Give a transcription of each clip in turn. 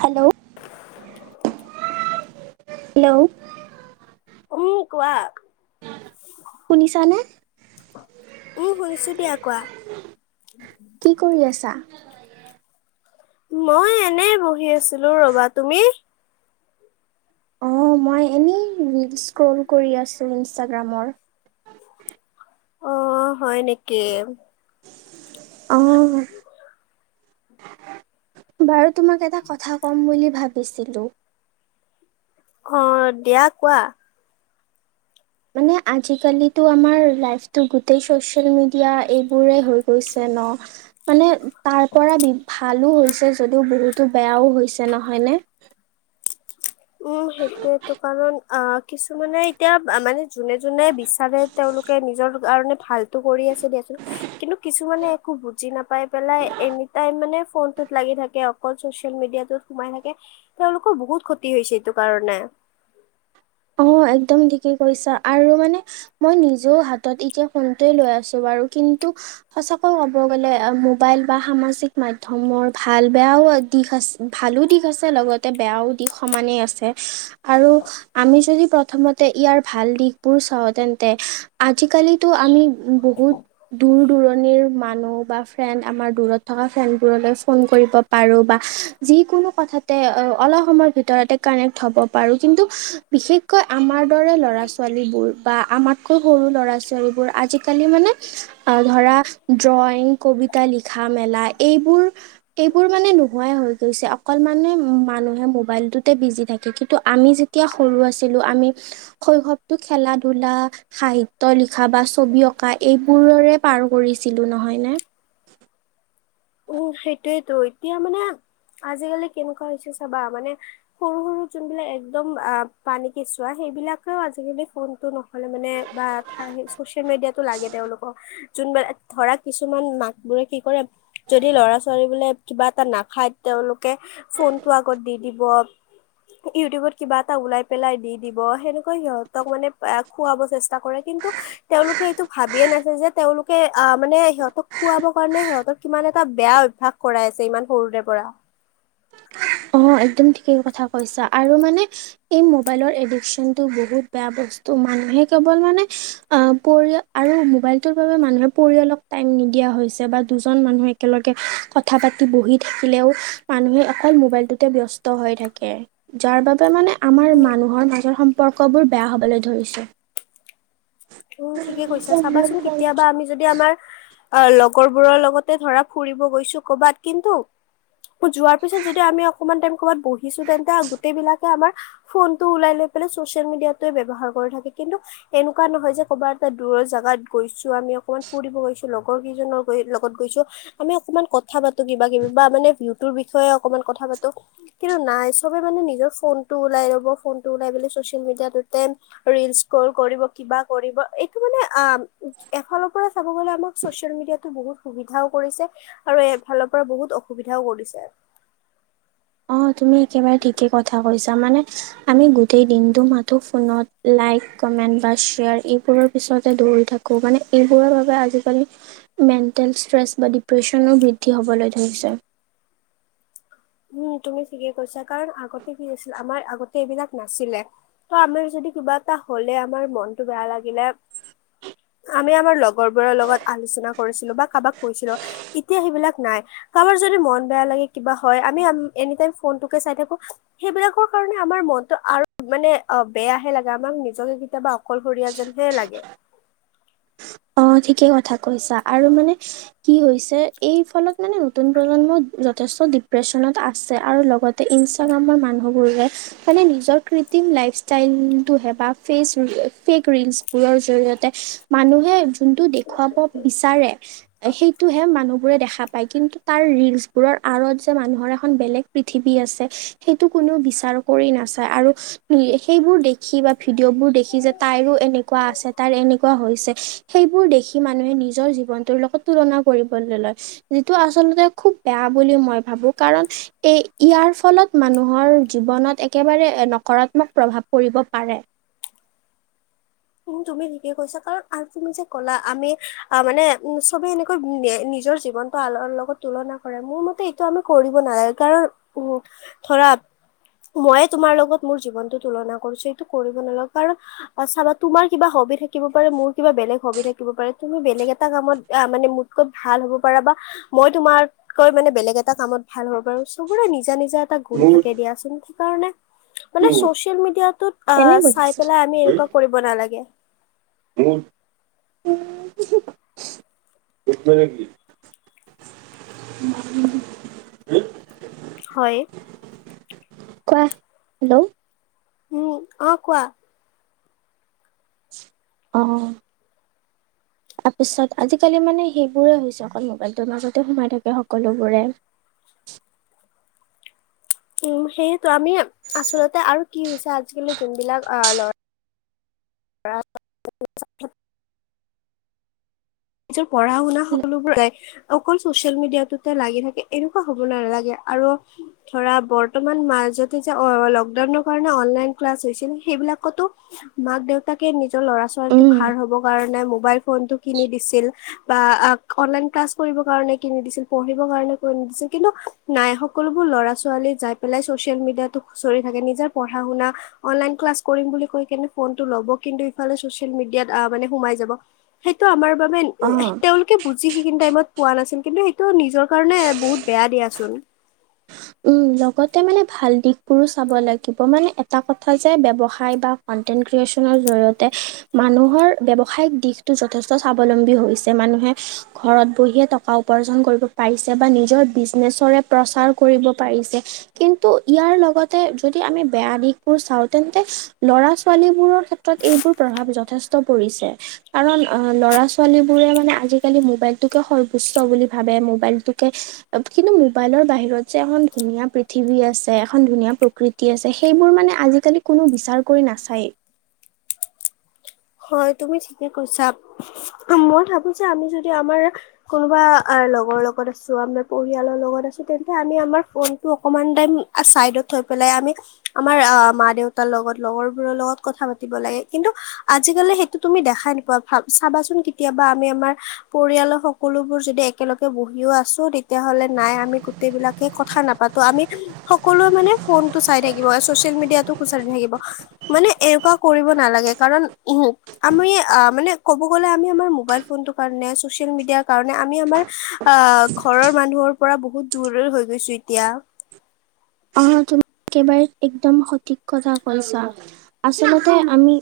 Hello, hello, ' উম, কোৱা। শুনিছানে উম শুনিছোঁ দিয়া কোৱা! কি কৰি আছা। মই এনে বহি আছিলো ৰবা তুমি। অঁ মই এনেই ৰীল্স স্ক্ৰল কৰি আছো। ইনষ্টাগ্ৰামৰ। অঁ হয় নেকি! অঁ। বাৰু তোমাক এটা কথা ক'ম বুলি ভাবিছিলোঁ। অঁ দিয়া কোৱা মানে আজিকালিটো আমাৰ লাইফষ্টাইল গোটেই চচিয়েল মিডিয়া এইবোৰেই হৈ গৈছে ন! অ', মানে তাৰ পৰা বি ভালো হৈছে যদিও বহুতো বেয়াও হৈছে নহয়নে? [inaudible] উম সেইটোয়েইতো কাৰণ অঁ কিছুমানে এতিয়া মানে যোনে যোনে বিচাৰে তেওঁলোকে নিজৰ কাৰণে ভালটো কৰি বুজিছোঁ দিয়াছোন কিন্তু কিছুমানে একো বুজি নাপাই পেলাই এনি টাইম মানে ফোনটোত লাগি থাকে। অকল ছচিয়েল মিডিয়াটোত সোমাই থাকে। তেওঁলোকৰ বহুত কি হৈছে এইটো কাৰণে। অ', একদম ঠিকেই কৈছা, আৰু মানে মই নিজেও হাতত এতিয়া ফোনটোয়ে লৈ আছোঁ বা আৰু কিন্তু সঁচাকৈ কব গ'লে আ মোবাইল বা সামাজিক মাধ্যমৰ ভাল বেয়াও দিশ আছে, ভালো দিশ আছে লগতে বেয়াও দিশ সমানেই আছে। আৰু, আমি যদি প্ৰথমতে ইয়াৰ ভাল দিশবোৰ চাওঁ তেন্তে আজিকালিতো আমি বহু বহুত দূৰ-দূৰণিৰ মানুহ বা ফ্ৰেণ্ড আমাৰ দূৰত থকা ফ্ৰেণ্ডবোৰলৈ ফোন কৰিব। আৰু বা, যিকোনো কথাতে অলপ সময়ৰ ভিতৰতে কানেক্ট হব পাৰোঁ কিন্তু বিশেষকৈ আমাৰ দৰে ল'ৰা-ছোৱালীবোৰ বা আমাতকৈ সৰু ল'ৰা-ছোৱালীবোৰ আজিকালি মানে, ধৰা ড্ৰয়িং, কবিতা লিখা মেলা এইবোৰ এইবোৰ মানে নোহোৱাই হৈ গৈছে অকল মানে মানুহে মোবাইলটোতে বিজি থাকে কিন্তু আমি যেতিয়া সৰু আছিলোঁ আমি, শৈশৱটো খেলা ধূলা, সাহিত্য লিখা, বা ছবি অঁকা এইবোৰৰে পাৰ কৰিছিলোঁ নহয়নে? উম, সেইটোৱেটো, এতিয়া মানে আজিকালি কেনেকুৱা হৈছে চাবা মানে, সৰু সৰু যোনবিলাক একদম আহ পানী কেঁচুৱা সেই সেইবিলাকো আজিকালি ফোনটো নহ'লে মানে বা [unintelligible] চচিয়েল মিডিয়াটো লাগে তেওঁলোকক। কোনবা, ধৰা কিছুমান মাকবোৰে কি কৰে যদি ল'ৰা ছোৱালীবিলাক কিবা এটা নাখায় তেওঁলোকে ফোনটো আগত দি দিব। ইউটিউবত কিবা এটা উলিয়াই পেলাই দি দিব, সেনেকৈ সিহঁতক মানে খুৱাব চেষ্টা কৰে কিন কিন্তু, তেওঁলোকে এইটো ভাবিয়ে নাচায় যে তেওঁলোকে আহ মানে সিহঁতক খুৱাব কাৰণে সিহঁতক কিমান এটা বেয়া অভ্যাস কৰাই আছে ইমান সৰুৰে পৰা। অ', একদম ঠিকেই কথা কৈছা আৰু মানে, এই মোবাইলৰ এডিকচনটো বহুত বেয়া বস স্তু মানুহে‌ কেৱল মানে, আহ পৰিয়াল আৰু মোবাইলটো বাৰু মানুহৰ পৰিয়ালটোক টাই দিয়া হৈছে বা দুজন মানুহে একেলগে কথা পাতি বহি থাকিলেও মানুহে মোবাইলটোতে ব্যস্ত হৈ থাকে, যাৰ বাবে মানে আমাৰ উম, মানুহৰ মাজৰ সম সম্পৰ্কবোৰ বেয়া হ'বলৈ ধৰিছে। উম, ঠিকে কৈছা চাবাচোন কেতিয়াবা আমি যদি আমাৰ অ', লগৰবোৰৰ লগতে ধৰা ফুৰিব গৈছোঁ কৰবাত কিন্তু যোৱাৰ পিছত যদি আমি অকমান টাইম ক'বাত বহিছো তেন্তে গোটেই বিলাকে আমাৰ, ফোনটো ওলাই লৈ পেলাই চচিয়েল মিডিয়াটোৱেই ব্যৱহাৰ কৰে থাকে। কিন্তু, এনেকুৱা নহয় যে ক'বাত এটা দূৰৰ জাগাত গৈছোঁ আমি অকণমান ফুৰিব গৈছোঁ লগৰ কেইজনৰ গৈ লগত গৈছোঁ, মানে অকমান কথা পাতো কিবা কিবি বা মানে ভিউটোৰ বিষয়ে অকমান কথা পাতো। কিন্তু নাই চবে মানে নিজৰ ফোনটো উলাই লব, ফোনটো উলায় মেলি চচিয়েল‌ মিডিয়াত টেন ৰীল স্ক্ৰ'ল কৰিব, কিবা কৰিব। এইটো মানে আ এফালৰ পৰা চাব গলে আমাক ছ'চিয়েল মিডিয়াতো বহুত সুবিধাও কৰিছে আৰু এইফালৰ পৰা বহুত অসুবিধাও কৰিছে। [inaudible] অ তুমি একেবাৰে ঠিকেই কথা কৈছা মানে আমি গোটেই দিনটো মাথো ফোনত লাইক কমেণ্ট বা শ্বেয়াৰ এইবোৰৰ পিছতে দৌৰি থাকো মানে এইবোৰৰ বাবে আজিকালি মেণ্টেল ষ্ট্ৰেছ বা ডিপ্ৰেচনো বৃদ্ধি হ'বলৈ ধৰিছে। উম তুমি ঠিকে কৈছা কাৰণ আগতে কি আছিল আমাৰ আগতে এইবিলাক নাছিলে ত আমি যদি বা এটা হ'লে আমাৰ মনটো বেয়া লাগিলে আমি আমাৰ লগৰবোৰৰ লগত আলোচনা কৰিছিলো বা কাৰোবাক কৈছিলো, এতিয়া সেইবিলাক নাই। কাৰোবাৰ যদি মন বেয়া লাগে কিবা হয় আমি এনি টাইম ফোনটোকে চাই থাকো সেইবিলাকৰ কাৰণে আমাৰ মনটো আৰু মানে বে বেয়াহে লাগে আমাক নিজকে কেতিয়াবা অকলশৰীয়া যেনহে লাগে। [inaudible] অ ঠিকে কথা কৈছা আৰু মানে কি হৈছে এই ফলত মানে নতুন প্ৰজন্ম য থেষ্ট ডিপ্ৰেচনত আছে আৰু লগতে ইনষ্টাগ্ৰামৰ মানুহবোৰে মানে নিজৰ কৃত্ৰিম লাইফ ষ্টাইলটোহে বা ফেচ ফেক ৰীলছবোৰৰ জৰিয়তে মানুহে যোনটো দেখুৱাব বিচাৰে সেইটোহে মানুহ বোৰে দেখা পায়। কিন্তু তাৰ‌ ৰীলছবোৰৰ আঁৰত যে মানুহৰ এখন পৃথিৱী আছে সেইটো কো নও‌ বিচাৰ কৰি নাচায় আৰু সেইবোৰ দেখি বা ভিডিঅ' বোৰ দেখি যে তাইৰো এনেকুৱা আছে তাৰ এনেকুৱা হৈছে সেইবোৰ দেখি মানুহে নিজৰ জীৱনটোৰ লগত তুলনা কৰিবলৈ লয় যিটো আচলতে খুব বেয়া কাম বুলি মই ভাবো কাৰণ এই ইয়াৰ ফলত মানুহৰ জীৱনত একেবাৰে নকৰা। এইবিলাক প্ৰভাৱ পৰিব পাৰে। তুমি ঠিকে কৈছা কাৰণ আৰু তুমি যে কলা আমি অহ মানে উম চবে এনেকৈ নিজৰ জীৱন। নটোৰ লগত তুলনা কৰে মোৰ মতে এইটো আমি কৰিব নালাগে কাৰণ উম ধৰা। ময়ে তোমাৰ লগত মোৰ জীৱনতো তুলনা কৰিছো এইটো কৰিব নালাগে কাৰণ চাবা। তোমাৰ কিবা হবি থাকিব পাৰে, মোৰ কিবা বেলেগ হবি থাকিব পাৰে, তুমি বেলেগ এটা কামত মানে মোতকে ভাল হ'ব পৰা বা মই তোমাতকৈ মানে বেলেগ এটা কামত ভাল হ'ব পাৰো। চবৰে নিজৰ নিজা নিজা এটা গুণ থাকে দিয়াচোন। সেই কাৰণে মানে চচিয়েল মিডিয়াটোত এনে চাই বুজিছোঁ পেলাই আমি এনেকুৱা কৰিব নালাগে। অ [unintelligible] [inaudible] [inaudible] হয়। কোৱা হেল্ল'। উম অ কোৱা অহ তাৰপিছত আজিকালি মানে সেইবোৰে হৈছে অকল মোবাইলটোৰ মাজতে সোমাই থাকে সকলোবোৰে। [inaudible] উম সেইয়েতো আমি আচলতে আৰু কি হৈছে আজিকালি যোনবিলাক আহ ল'ৰা [inaudible] নিজৰ পঢ়া-শুনা সকলোবোৰ য অকল ছ'চিয়েল মিডিয়াটোতে লাগি থাকে, এনেকুৱা হ'ব নালাগে। আৰু ধৰা বৰ্তমান মাজতে যে অ লকডাউনৰ কাৰণে অনলাইন ক্লাছ হৈছিল, সেইব সেইবিলাকটো মাক-দেউতাকে নিজৰ ল'ৰা-ছোৱালীটোক উম ভাল হ'বৰ কাৰণে মোবাইল ফোনটো কিনি‌ দি ছিল বা অনলাইন ক্লাছ কৰিবৰ কাৰণে কিনি দিছিল, পঢ়িবৰ কাৰণে কিনি দিছিল কিন্তু নাই সকলোবোৰ ল'ৰা-ছোৱালীৱে যায় পেলাই ছ'চিয়েল মিডিয়াটো খুচৰি থাকে, নিজৰ পঢ়া-শুনা, অনলাইন ক্লাছ কৰিম বুলি কৈ কিনে ফোনটো ল'ব কিন্তু ইফালে ছ'চিয়েল মিডিয়াত আ মানে সোমাই যাব, সেইটো আমাৰ বা অ তেওঁলোকে বুজি সেইখিনি টাইমত পোৱা নাছিল। কিন্তু তো নিজৰ কাৰণে বহুত বেয়া দিয়াচোন। উম। লগতে মানে ভাল দিশবোৰো চাব লাগিব, মানে এটা কথা যে ব্যৱসায় বা কন্টেন্ট ক্ৰিয়ে নৰ জৰিয়তে মানুহৰ ব্যৱসায়িক দিশটো যথেষ্ট স্বাৱলম্বী হৈছে, মানুহে ঘৰত বহিয়ে টকা উপাৰ্জন কৰিব পাৰিছে বা নিজৰ বিজনেচৰে প্ৰচাৰ কৰিব পাৰিছে কিন্তু ইয়াৰ লগতে যদি আমি বেয়া দিশবোৰ চাওঁ তেন্তে ল ল'ৰা-ছোৱালীবোৰৰ ক্ষেত্ৰত এইবোৰ প্ৰভাৱ যথেষ্ট পৰিছে। কাৰণ ল'ৰা-ছোৱালীবোৰে মানে আজিকালি মোবাইলটোকে সৰ্বোচ্চ বুলি ভাবে, মোবাইলটোকে কিন্তু মোবাইলৰ বাহিৰত যে এখন ধুনীয়া পৃথিৱী আছে, এখন ধুনীয়া প্ৰকৃতি আছে, সেইবোৰ মানে আজিকালি কোনো বিচাৰ কৰি ন নাচায়। হয় তুমি ঠিকে কৈছা, মই ভাবোঁ যে আমি যদি আমাৰ কোনোবা লগৰ লগত আছোঁ, আমাৰ পৰিয়ালৰ লগত আছোঁ, তেন্তে আমি আমাৰ ফোনটো অকণমান টাইম চাইডত থ পেলাই আমি আমাৰ আহ মা-দেউতাৰ লগত, লগৰবোৰৰ লগত কথা পাতিব লাগে। কিন্তু আজিকালি সেইটো তুমি দেখাই নোপোৱা, ভাৱ চাবাচোন কেতিয়াবা, আমি আমাৰ পৰিয়ালৰ সকলোবোৰ যদি একেলগে বহিও আছোঁ তেতিয়া হ'লে নাই আমি গোটেই বিলাকে কথা নাপাতো, আমি সকলোৱে মানে ফোন টো চাই থাকিব, ছ'চিয়েল মিডিয়াতটো খুচৰি থাকিব মানে এনেকুৱা কৰিব নালাগে কাৰণ উ আমি মানে ক'ব গ'লে আমি আমাৰ মোবাইল ফোনটোৰ কাৰণে, ছ'চিয়েল মিডিয়াৰ কাৰণে আমি আমাৰ অ ঘৰৰ মানুহৰ পৰা বহুত দূৰ হৈ গৈছোঁ। এতিয়া আহ তুমি একেবাৰে একদম সঠিক কথা কৈছা। আচলতে আমি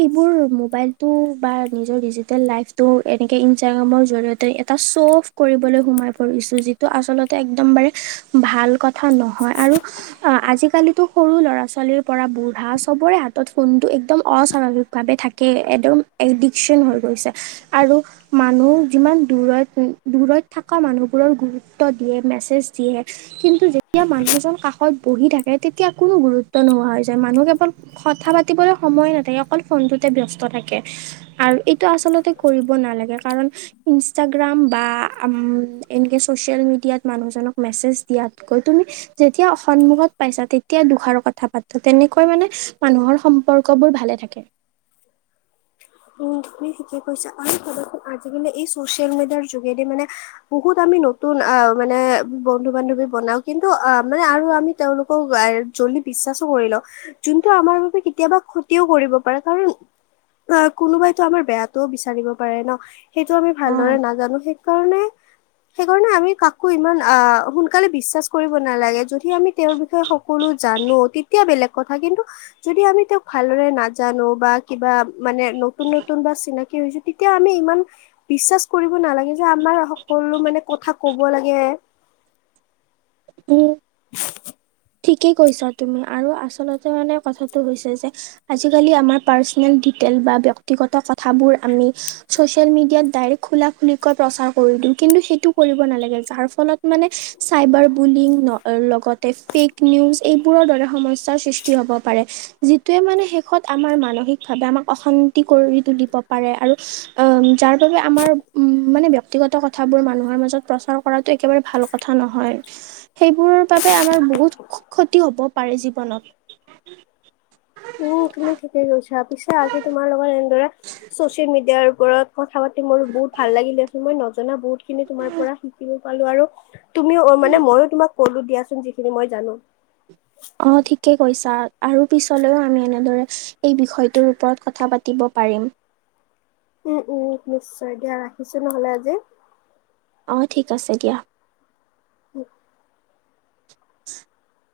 এইবোৰ মোবাইলটো বা নিজৰ ডিজিটেল লাইফটো এনেকে ইনষ্টাগ্ৰামৰ জৰিয়তে এটা শ্বো অফ কৰিবলৈ সোমাই পৰিছোঁ, যিটো আচলতে একদম মানে ভাল ক নহয় আৰু আজিকালিতো সৰু ল'ৰা-ছোৱালীৰ পৰা বুঢ়া চবৰে হাতত ফোনটো একদম অস্বাভাৱিকভাৱে থাকে, একদম এডিকচন হৈ গৈছে আৰু মানুহ যিমান দূৰত দূৰত থকা মানুহবোৰৰ গুৰুত্ব দিয়ে মেছেজ দিয়ে কিন্তু যে যেতিয়া মানুহজন কাষত বহি থাকে, তেতিয়া কোনো গুৰুত্ব নোহোৱা হৈ যায়। মানুহ কেৱল কথা পাতিবলৈ সময় নাথাকে, অকল ফোনটোতে ব্যস্ত থাকে আৰু এইটো আচলতে কৰিব নালাগে। কাৰণ ইনষ্টাগ্ৰাম বা এনেকৈ ছ'চিয়েল মিডিয়াত মানুহজনক মেছেজ দিয়াত গৈ তুমি যেতিয়া সন্মুখত পাইছা, তেতিয়া দুখাৰ কথা পাতোঁ তেনেকৈ মানে মানুহৰ সম সম্পৰ্কবোৰ ভালে থাকে। উম, তুমি ঠিকে কৈছা আৰু আজিকালি এই চচিয়েল মিডিয়াৰ যোগেদি মানে বহুত আ আমি নতুন আহ মানে বন্ধু বান্ধৱী বনাও। কিন্তু আহ মানে আৰু আমি তেওঁলোকক বিশ্বাসো কৰি লওঁ। যোনটো আমাৰ বাবে কেতিয়াবা ক্ষতিও কৰিব পাৰে। কাৰণ [inaudible] অ' কোনোবাইতো আমাৰ বেয়াতটোও বিচাৰিব পাৰে ন, সেইটো আমি অ ভালদৰে নাজানোঁ। সেইকাৰণে [inaudible] সেইকাৰণে আমি কাকো ইমান আহ সোনকালে বিশ্বাস কৰিব নালাগে যদি আমি তেওঁৰ বিষয়ে সকলো জান। জানোঁ তেতিয়া বেলেগ কথা। কিন্তু যদি আমি তেওঁক ভালদৰে নাজানোঁ বা কিবা মানে নতুন নতুন বা চিনাকি হৈছোঁ। তেতিয়া আমি ইমান বিশ্বাস কৰিব নালাগে যে আমাৰ সকলো কলো মানে কথা ক'ব লাগে। উম। [inaudible] ঠিকেই কৈছা তুমি আৰু আচলতে মানে কথাটো হৈছে যে আজিকালি আমাৰ পাৰ্চনেল ডি তেল বা ব্যক্তিগত কথাবোৰ আমি চচিয়েল মিডিয়াত ডাইৰেক্ট খোলা খুলিকৈ প্ৰচাৰ কৰি দিওঁ। কিন্তু সেইটো কৰিব নালাগে যাৰ ফলত মানে চাইবাৰ বুলিং লগতে ফেক নিউজ এইবোৰৰ দৰে সমস্যা সৃষ্টি হ'ব পাৰে। যিটোৱে মানে শেষত আমাৰ মানসিকভাৱে আমাৰ অশান্তি কৰি তুলিব পাৰে আৰু উম, যাৰ বাবে আমাৰ উম, মানে ব্যক্তিগত কথা কথাবোৰ মানুহৰ মাজত প্ৰচাৰ কৰাতোঁ। একেবাৰে ভাল কথা নহয় সেইবোৰ বাবে আমাৰ বহুত সু ক্ষতি হ'ব পাৰে জীৱনত। উম তুমি ঠিকে কৈছা পিছে আজি তোমাৰ লগত এনেদৰে চচিয়েল মিডিয়াৰ। ৰত কথা পাতি মোৰ বহুত ভাল লাগিলে আ মই নজনা বহুত খিনি তোমাৰ পৰা শিকিলো। পালো আৰু তুমিও মানে মইও তোমাক কলো দিয়াচোন যিখিনি মই জানো। অ', ঠিকে কৈছা আৰু পিছলেও আমি এনেদৰে এই বিষয়টোৰ ওপৰত কথা পাতিব। পাৰিম। উম উম নিশ্চয়, দিয়া ৰাখিছো নহলে আজি অ' ঠিক আছে দিয়া। উম। [inaudible]